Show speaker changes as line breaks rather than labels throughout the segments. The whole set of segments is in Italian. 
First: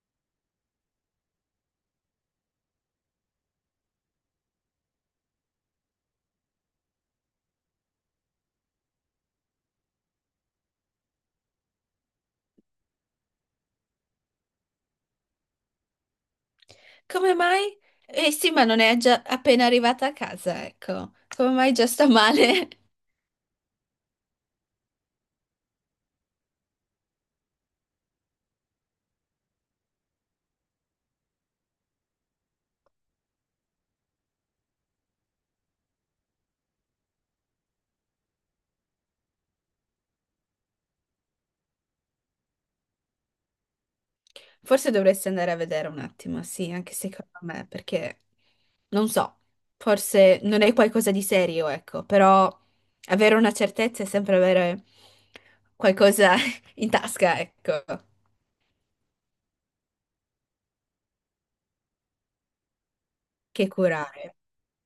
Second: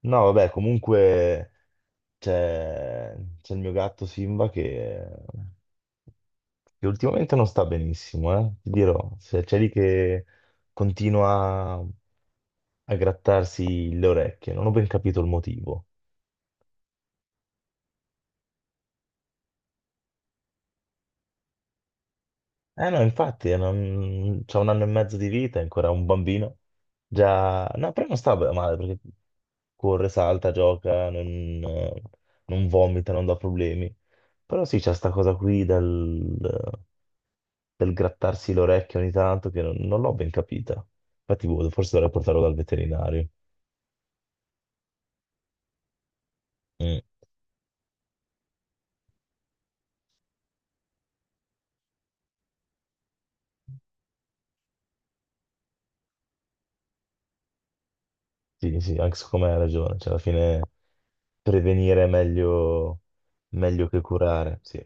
No, vabbè, comunque c'è c'è il mio gatto Simba che ultimamente non sta benissimo, eh? Ti dirò, se c'è lì che continua a grattarsi le orecchie, non ho ben capito il motivo.
Come mai? Eh sì, ma non è già appena arrivata a casa, ecco. Come mai già sta male?
Eh no, infatti, non... c'ha un anno e mezzo di vita, è ancora un bambino, già. No, però non sta male perché corre, salta, gioca, eh, non vomita, non dà problemi. Però sì, c'è sta cosa qui del grattarsi l'orecchio ogni tanto, che non l'ho ben capita. Infatti, boh, forse dovrei portarlo dal veterinario.
Forse dovresti andare a vedere un attimo, sì, anche
Mm.
secondo me, perché non so, forse non è qualcosa di serio, ecco, però avere una certezza è sempre avere qualcosa in tasca, ecco,
Sì, sì, anche secondo me hai ragione. Cioè, alla fine prevenire è meglio,
che
meglio che
curare.
curare, sì.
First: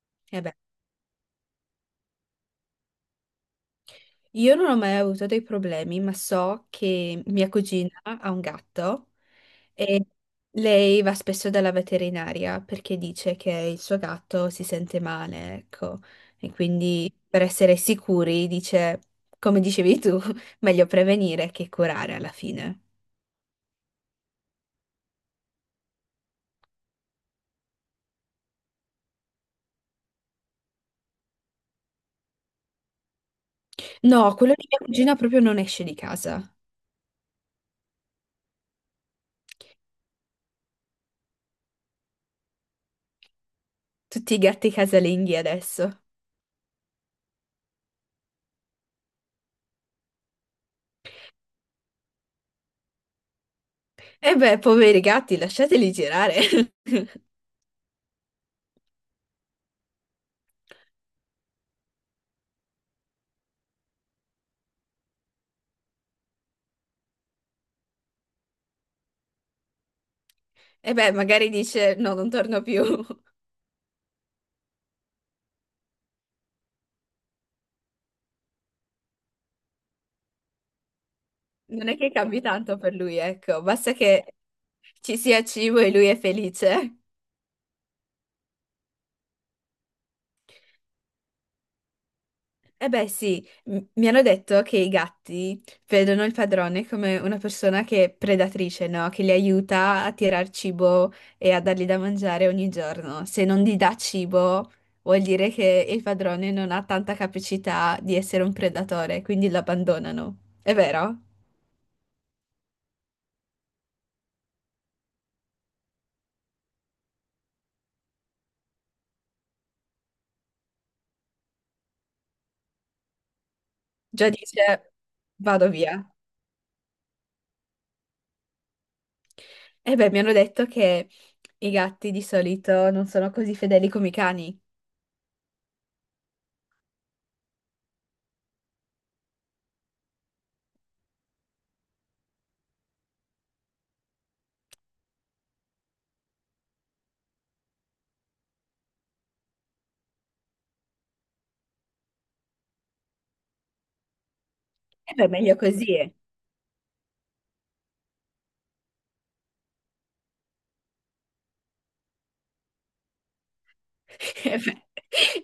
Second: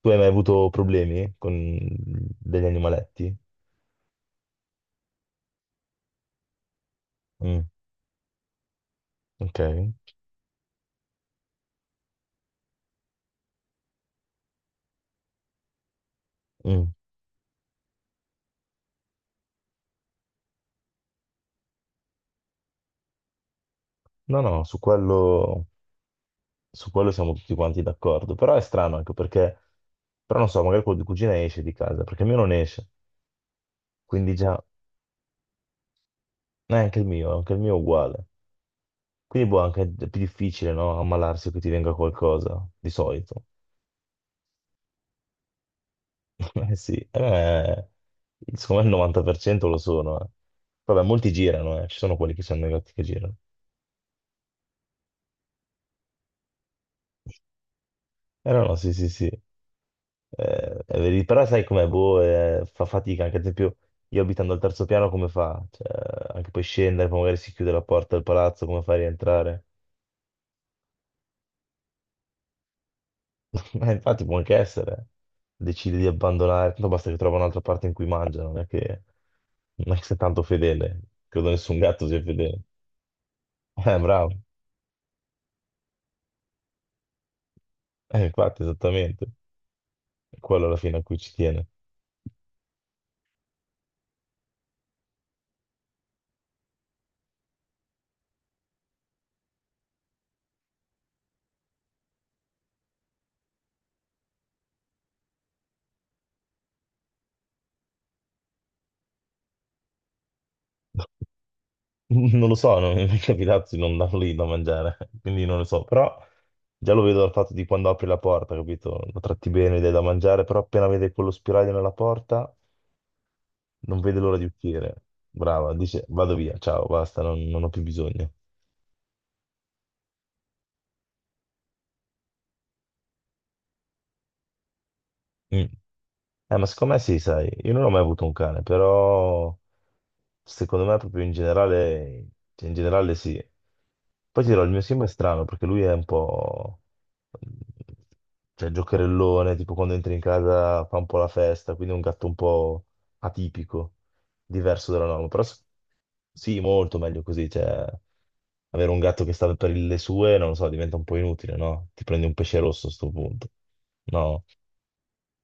Tu hai mai
E beh,
avuto problemi con degli animaletti?
io non ho mai avuto dei problemi, ma so che mia
Mm,
cugina ha un gatto.
ok.
E lei va spesso dalla veterinaria perché dice che il suo gatto si sente male, ecco. E
Mm.
quindi per essere sicuri dice, come dicevi tu, meglio prevenire che curare alla fine.
No, no, su quello siamo tutti quanti d'accordo. Però è strano anche perché, però non so, magari quello di cugina esce di casa, perché il mio non esce. Quindi
No, quello
già,
di mia cugina proprio non esce di casa.
anche il mio è uguale. Quindi boh, anche più difficile, no? Ammalarsi o che ti venga qualcosa, di solito.
Tutti i gatti casalinghi adesso.
Eh sì, secondo me il 90% lo sono. Eh. Vabbè, molti girano, eh. Ci sono quelli che sono negati che girano.
E beh, poveri gatti, lasciateli girare.
Eh no, no, sì, sì, sì. Però sai com'è, boh, fa fatica, anche ad esempio io abitando al terzo piano come fa? Cioè, anche poi scendere, poi magari si chiude la porta del palazzo, come fa a rientrare?
E beh, magari dice no, non torno più.
Infatti può anche essere, decide di abbandonare, tanto basta che trova un'altra parte in cui mangia, non è che sia tanto fedele, credo nessun
Non è
gatto
che
sia
cambi
fedele.
tanto per lui, ecco, basta
Bravo,
che ci sia cibo e lui è felice.
infatti esattamente, è quello alla fine a cui ci tiene.
Eh beh, sì, mi hanno detto che i gatti vedono il padrone come una persona che è predatrice, no? Che li aiuta a tirar cibo e a dargli da mangiare ogni giorno. Se non gli dà cibo, vuol dire che il padrone non ha tanta capacità di essere un predatore, quindi lo abbandonano. È vero?
Non lo so, non mi è mai capitato di non darlo lì da mangiare, quindi non lo so, però già lo vedo dal fatto di quando apri la porta, capito? Lo tratti bene, gli dai da mangiare, però appena vede quello spiraglio nella porta. Non vede
Già
l'ora di
dice,
uscire.
vado
Brava,
via.
dice vado via, ciao, basta, non ho più bisogno.
Eh beh, mi hanno detto che i gatti di solito non sono così fedeli come i cani.
Mm. Ma secondo me sì, sai, io non ho mai avuto un cane, però secondo me proprio in generale, cioè, in generale sì. Poi ti dirò, il mio Sim è strano perché lui è un po', cioè giocherellone, tipo quando entri in casa fa un po' la festa, quindi è un gatto un po' atipico, diverso dalla
E
norma.
beh,
Però
meglio così. Eh.
sì, molto meglio così, cioè avere un gatto che sta per le sue, non lo so, diventa un po' inutile, no? Ti prendi un pesce rosso a sto punto. No,
Eh beh,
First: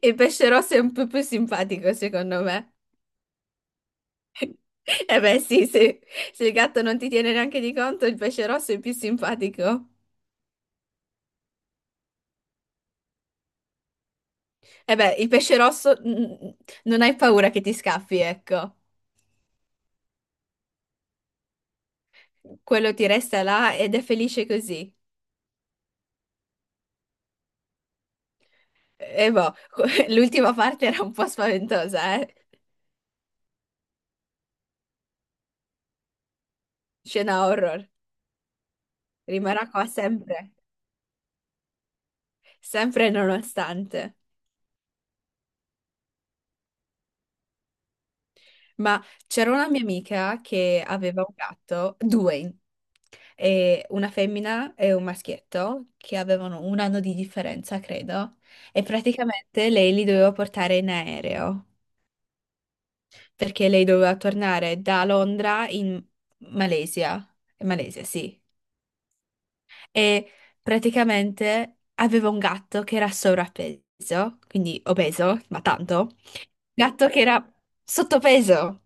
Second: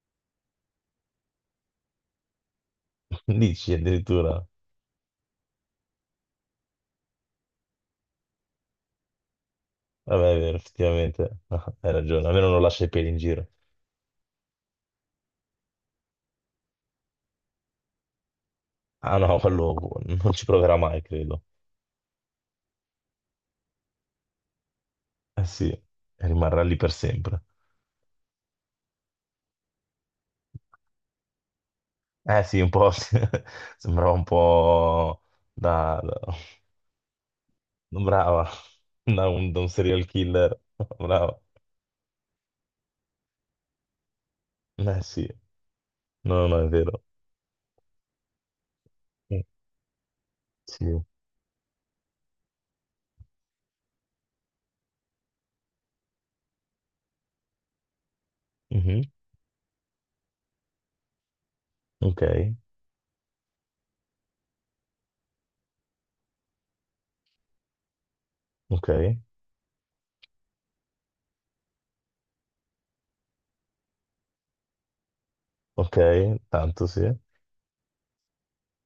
il pesce rosso è un po' più simpatico, secondo me.
dici addirittura.
Eh beh, sì, se, se il gatto non ti tiene neanche di conto, il pesce rosso è più simpatico.
Vabbè, è vero, effettivamente, hai ragione, almeno non lascia i peli in giro.
Eh beh, il pesce rosso mm, non hai paura che ti scappi, ecco.
Ah no, quello non ci proverà mai, credo.
Quello ti resta là ed è felice così.
Eh sì, rimarrà lì per sempre.
E boh, l'ultima parte era un po' spaventosa, eh?
Eh sì, un po' sì. Sembrava un po' da... da-
Scena horror.
brava, da un, da
Rimarrà
un
qua
serial killer.
sempre,
Brava.
sempre e nonostante.
Eh sì, no, no, no, è vero.
Ma
Mm,
c'era una mia amica che
sì.
aveva un gatto, due. E una femmina e un maschietto che avevano un anno di differenza, credo, e
Mhm.
praticamente lei li doveva portare in aereo
Ok,
perché lei doveva tornare da Londra in Malesia, Malesia, sì,
ok,
e praticamente aveva un gatto che era sovrappeso, quindi obeso, ma tanto,
ok, tanto
gatto
sì.
che era sottopeso.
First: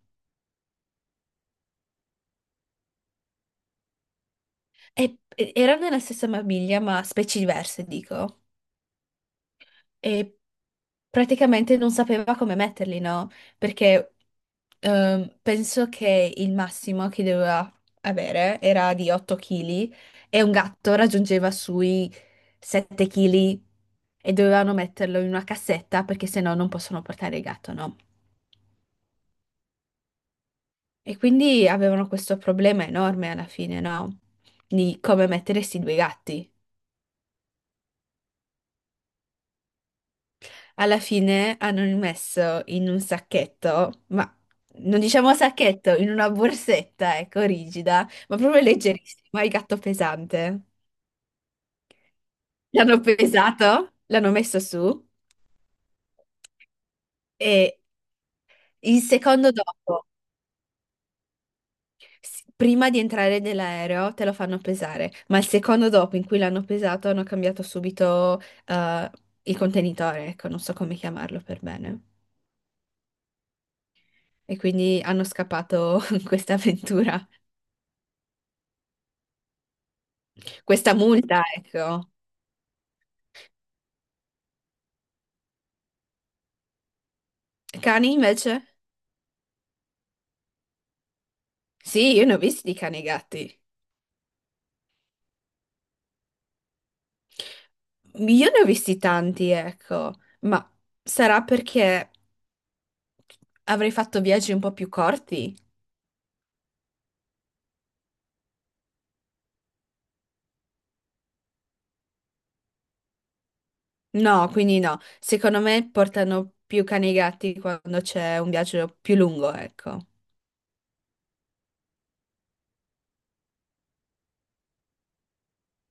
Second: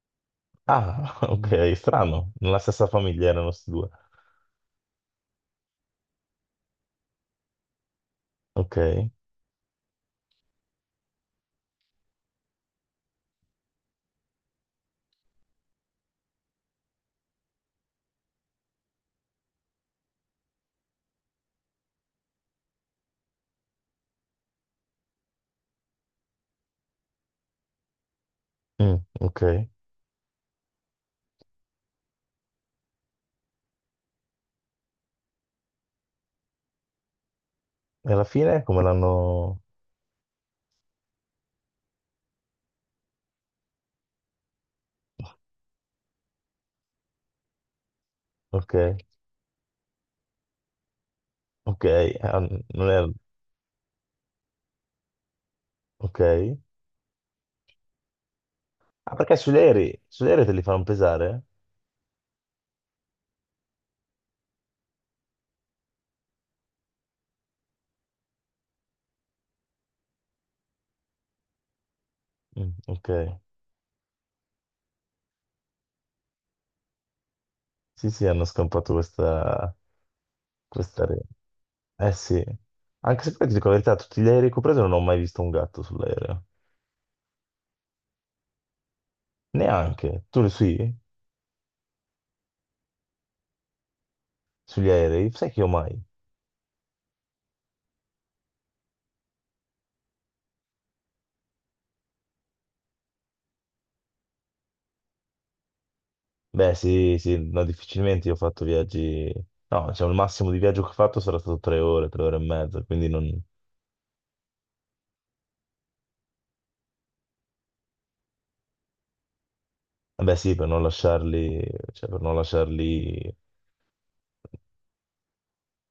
Ah, ok, strano, nella stessa famiglia erano questi due.
E erano nella stessa famiglia, ma specie diverse, dico.
Ok,
E praticamente non sapeva come metterli, no? Perché penso che il massimo che doveva avere era di 8 kg e un gatto raggiungeva sui 7 kg e dovevano metterlo in una cassetta perché sennò non possono portare il gatto, no?
mm, ok. E
E quindi avevano questo problema enorme alla fine, no? Di come mettere questi due gatti.
alla fine come l'hanno.
Alla fine hanno rimesso in un sacchetto, ma non diciamo sacchetto, in una borsetta, ecco, rigida, ma proprio
Ok,
leggerissima, il gatto pesante.
ok, ah, non
L'hanno
era.
pesato, l'hanno messo su
Ok.
e il
Ah, perché
secondo
sugli aerei,
dopo,
sugli aerei te li fanno pesare?
prima di entrare nell'aereo, te lo fanno pesare, ma il secondo dopo in cui l'hanno pesato hanno cambiato subito eh, il contenitore, ecco, non so come chiamarlo per bene.
Mm, ok.
E quindi hanno scappato questa avventura,
Sì, sì, hanno scampato questa,
questa
questa regola.
multa, ecco.
Eh sì. Anche se poi ti dico la verità, tutti gli aerei che ho preso non ho mai visto un gatto sull'aereo.
Cani invece?
Neanche. Tu lo sì?
Sì, io ne ho visti di cani e gatti.
Sugli aerei? Sai che io mai?
Io ne ho visti tanti, ecco, ma sarà perché avrei fatto viaggi un po' più corti?
Beh, sì, sì, no, difficilmente io ho fatto viaggi. No, diciamo, il massimo di viaggio che ho fatto sarà stato tre ore e mezza, quindi non.
No, quindi no. Secondo me portano più cani e gatti quando c'è un viaggio più lungo, ecco.
Vabbè sì, per non lasciarli, cioè per non lasciarli,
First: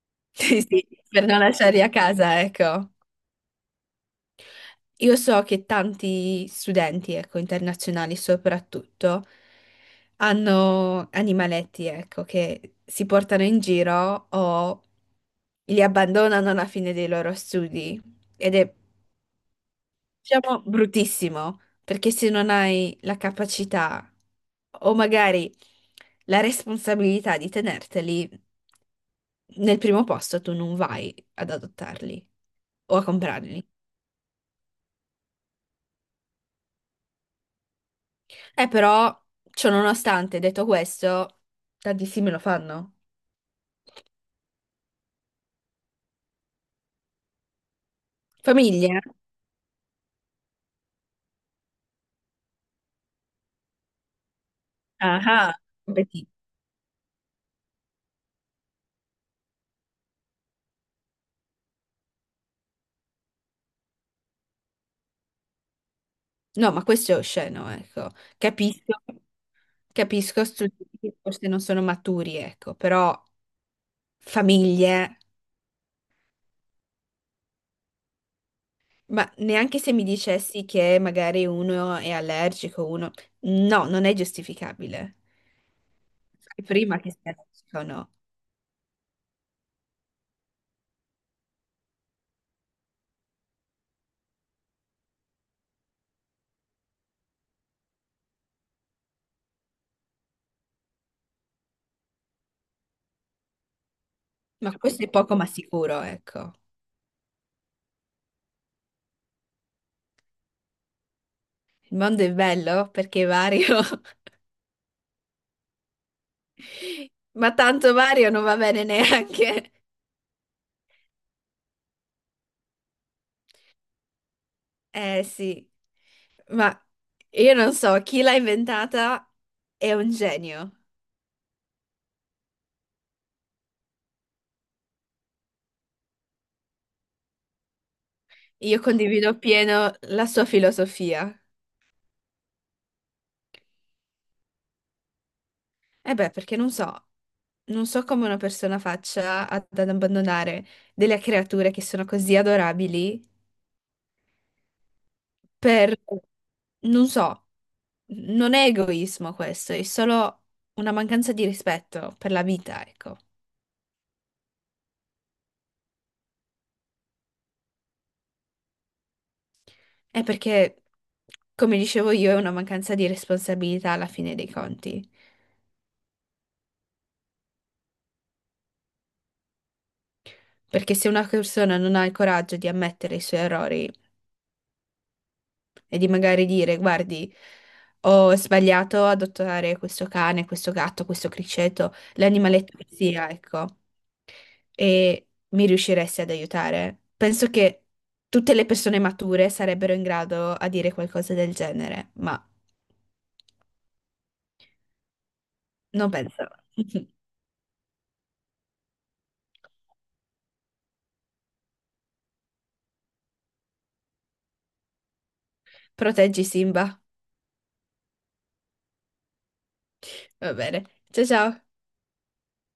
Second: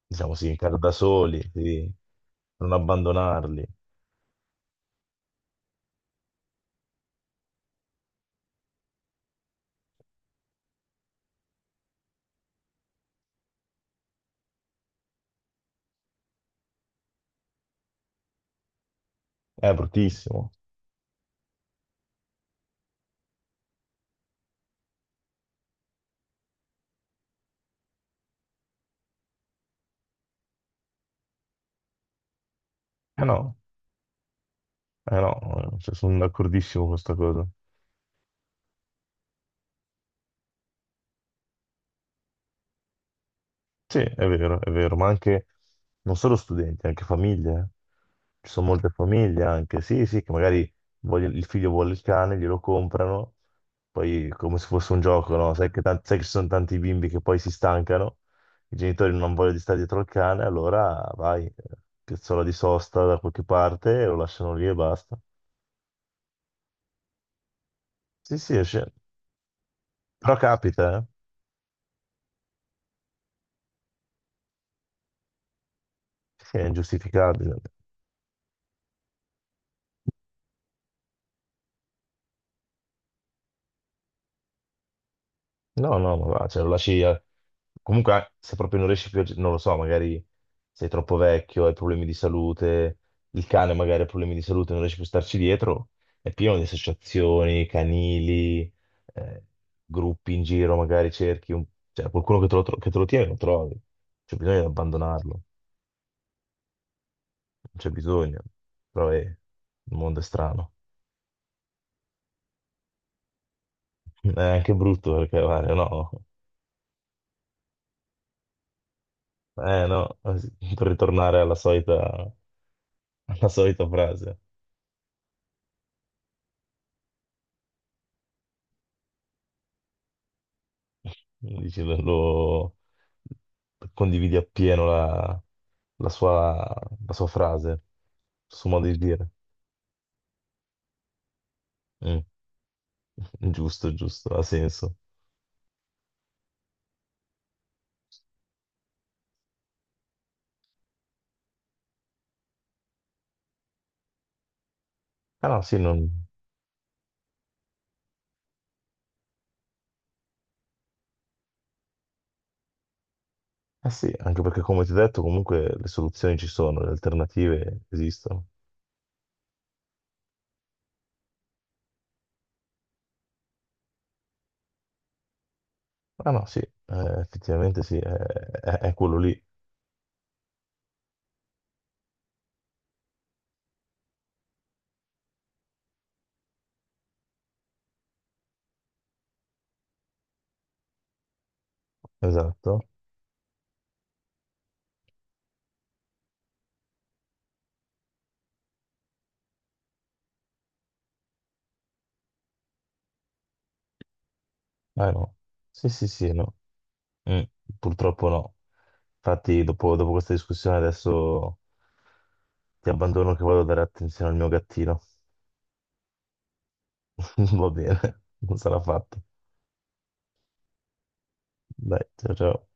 diciamo sì, in
Sì,
casa
sì,
da
per non
soli,
lasciarli a
sì,
casa,
per non
ecco.
abbandonarli.
Io so che tanti studenti, ecco, internazionali soprattutto, hanno animaletti, ecco, che si portano in giro o li abbandonano alla fine dei loro studi. Ed è,
È bruttissimo.
diciamo, bruttissimo, perché se non hai la capacità o magari la responsabilità di tenerteli, nel primo posto tu non vai ad adottarli o a
Eh no,
comprarli.
eh no, cioè, sono d'accordissimo con questa cosa.
Però, ciononostante, detto questo, tantissimi lo fanno.
Sì, è vero, ma anche non solo studenti, anche famiglie. Eh. Ci sono molte
Famiglie?
famiglie anche, sì, sì, che magari il figlio vuole il cane, glielo comprano, poi come se fosse un
Ah,
gioco, no?
ah,
Sai che
competi-
ci sono tanti bimbi che poi si stancano, i genitori non vogliono di stare dietro al cane, allora vai, piazzola di sosta da qualche parte, lo lasciano lì e basta.
no, ma questo è osceno, ecco.
Sì, sì, esce.
Capisco,
Però
capisco,
capita, eh?
studenti forse non sono maturi, ecco, però famiglie,
Sì, è ingiustificabile.
ma neanche se mi dicessi che magari uno è allergico, uno... No, non è giustificabile.
No, no, ma va, cioè,
Sai
lo
prima
lasci...
che
eh,
sia allergico o no.
Comunque, se proprio non riesci più, non lo so, magari sei troppo vecchio, hai problemi di salute, il cane magari ha problemi di salute, non riesci più a starci dietro, è pieno di associazioni, canili, eh, gruppi in giro, magari cerchi cioè, qualcuno che che te lo tiene, lo trovi. C'è bisogno di
Ma questo è
abbandonarlo,
poco
non
ma sicuro, ecco.
c'è bisogno. Però il mondo è strano.
Il mondo è bello perché è vario.
È anche brutto perché, guarda, no,
Ma tanto Mario non va bene neanche.
eh no, per ritornare alla solita frase.
Eh sì, ma io non so, chi l'ha inventata è un genio.
Dici, condividi appieno la sua, la sua frase, il suo
Io
modo di dire.
condivido pieno la sua filosofia.
Mm, giusto, giusto, ha senso.
Eh beh, perché non so, non so come una persona faccia ad abbandonare delle creature che sono così adorabili
Ah no, sì,
per,
non.
non so, non è egoismo questo, è solo una mancanza di rispetto per la vita, ecco.
Eh sì, anche perché come ti ho detto, comunque le soluzioni ci sono, le alternative esistono.
È perché, come dicevo io, è una mancanza di responsabilità alla fine dei conti.
Ah no, sì, effettivamente sì, è quello lì,
Perché se una persona non ha il coraggio di ammettere i suoi errori e di magari dire, guardi, ho sbagliato ad adottare questo cane, questo gatto, questo criceto, l'animaletto
esatto.
che sia, ecco, e mi riusciresti ad aiutare, penso che tutte le persone mature sarebbero in grado a dire qualcosa del genere, ma
Ah no, sì, sì,
non
sì,
penso.
no. Mm, purtroppo no. Infatti, dopo questa discussione, adesso ti abbandono che vado a dare attenzione al mio gattino.
Proteggi Simba.
Va bene, non sarà fatto.
Va bene. Ciao ciao.
Dai, ciao ciao.